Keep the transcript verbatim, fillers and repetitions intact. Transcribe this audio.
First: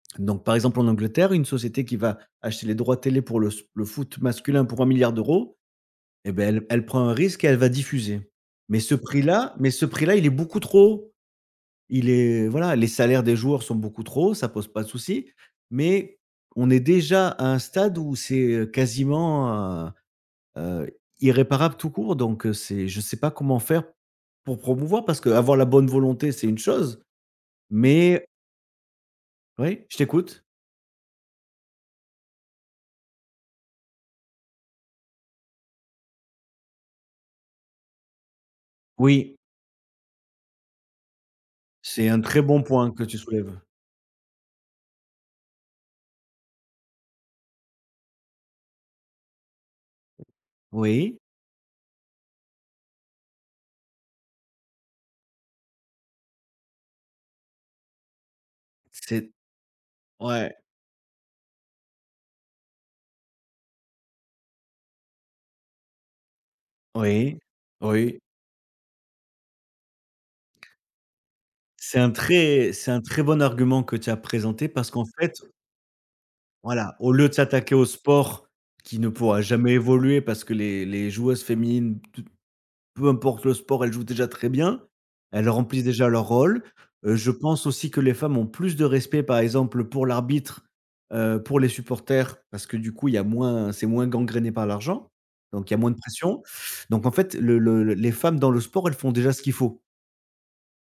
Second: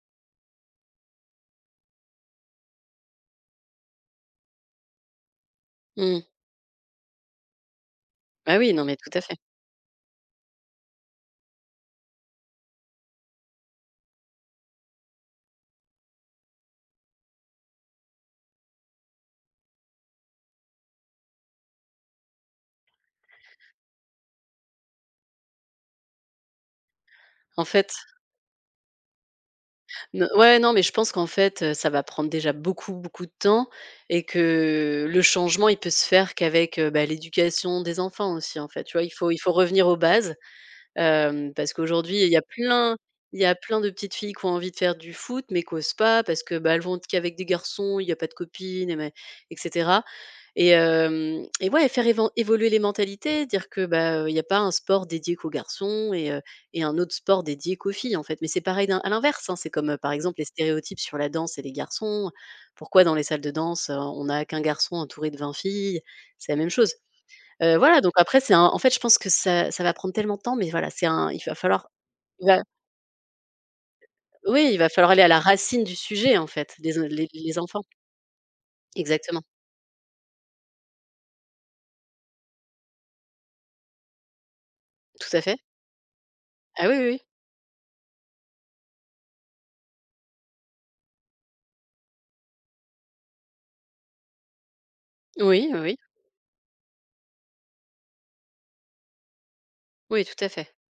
Donc par exemple en Angleterre, une société qui va acheter les droits télé pour le spo le foot masculin pour un milliard d'euros Mmh. et ben elle elle prend un risque et elle va diffuser. Ah oui, Mais non ce mais, tout à fait. prix-là mais ce prix-là, il est beaucoup trop haut. Il est voilà, les salaires des joueurs sont beaucoup trop ça pose pas de souci, mais on est déjà à un stade où c'est, heu, quasiment hein, heu, irréparable tout court donc heu, c'est je sais pas comment faire pour promouvoir, parce que avoir la bonne volonté, c'est une chose, En fait mais oui, je no t'écoute. ouais non mais, je pense qu'en fait, heu, ça va prendre déjà beaucoup beaucoup de temps et que, heu, le changement, il peut se faire qu'avec, heu, ben l'éducation des enfants aussi en fait, tu vois? Il faut Oui. il faut revenir aux bases. Hem, parce C'est qu'aujourd'hui, un il y très a bon point plein que tu il y a soulèves. plein de petites filles qui ont envie de faire du foot mais qui osent pas parce que, bah, elles vont être qu'avec des garçons, il y a pas de copines et mais et cetera et Oui. heu et ouais, faire év faire évoluer les mentalités, dire que, bah, il y a pas un sport dédié qu'aux garçons et heu et un autre sport dédié qu'aux filles, en fait. Mais c'est pareil d à C'est l'inverse, hein, c'est comme par exemple les ouais. stéréotypes sur la danse et les garçons. Pourquoi dans les salles de danse, on on a qu'un garçon entouré de vingt filles? C'est la même chose. Oui, Heu, voilà donc oui. après, c'est un en fait, je pense que ça ça va prendre tellement de temps, mais voilà, c'est un il va falloir C'est un ouais. très c'est un très bon argument que tu as présenté Oui, il va parce qu'en falloir aller à fait, la heu racine du sujet en fait voilà, les o au lieu les de les s'attaquer enfants. au sport qui ne pourra Exactement. jamais évoluer, parce que les les joueuses féminines, toutes peu importe le sport, elles jouent déjà très bien, Tout à elles fait. remplissent déjà leur rôle. Ah, oui, oui, Heu, oui. je pense aussi que les femmes ont plus de respect par exemple, heu, pour l'arbitre, heu, pour les supporters, parce que du coup il y a moins, c'est moins gangréné par l'argent, donc Oui, il y a moins de oui. pression. Donc en fait le le les femmes dans le sport, elles font déjà ce qu'il faut. Oui, tout à fait.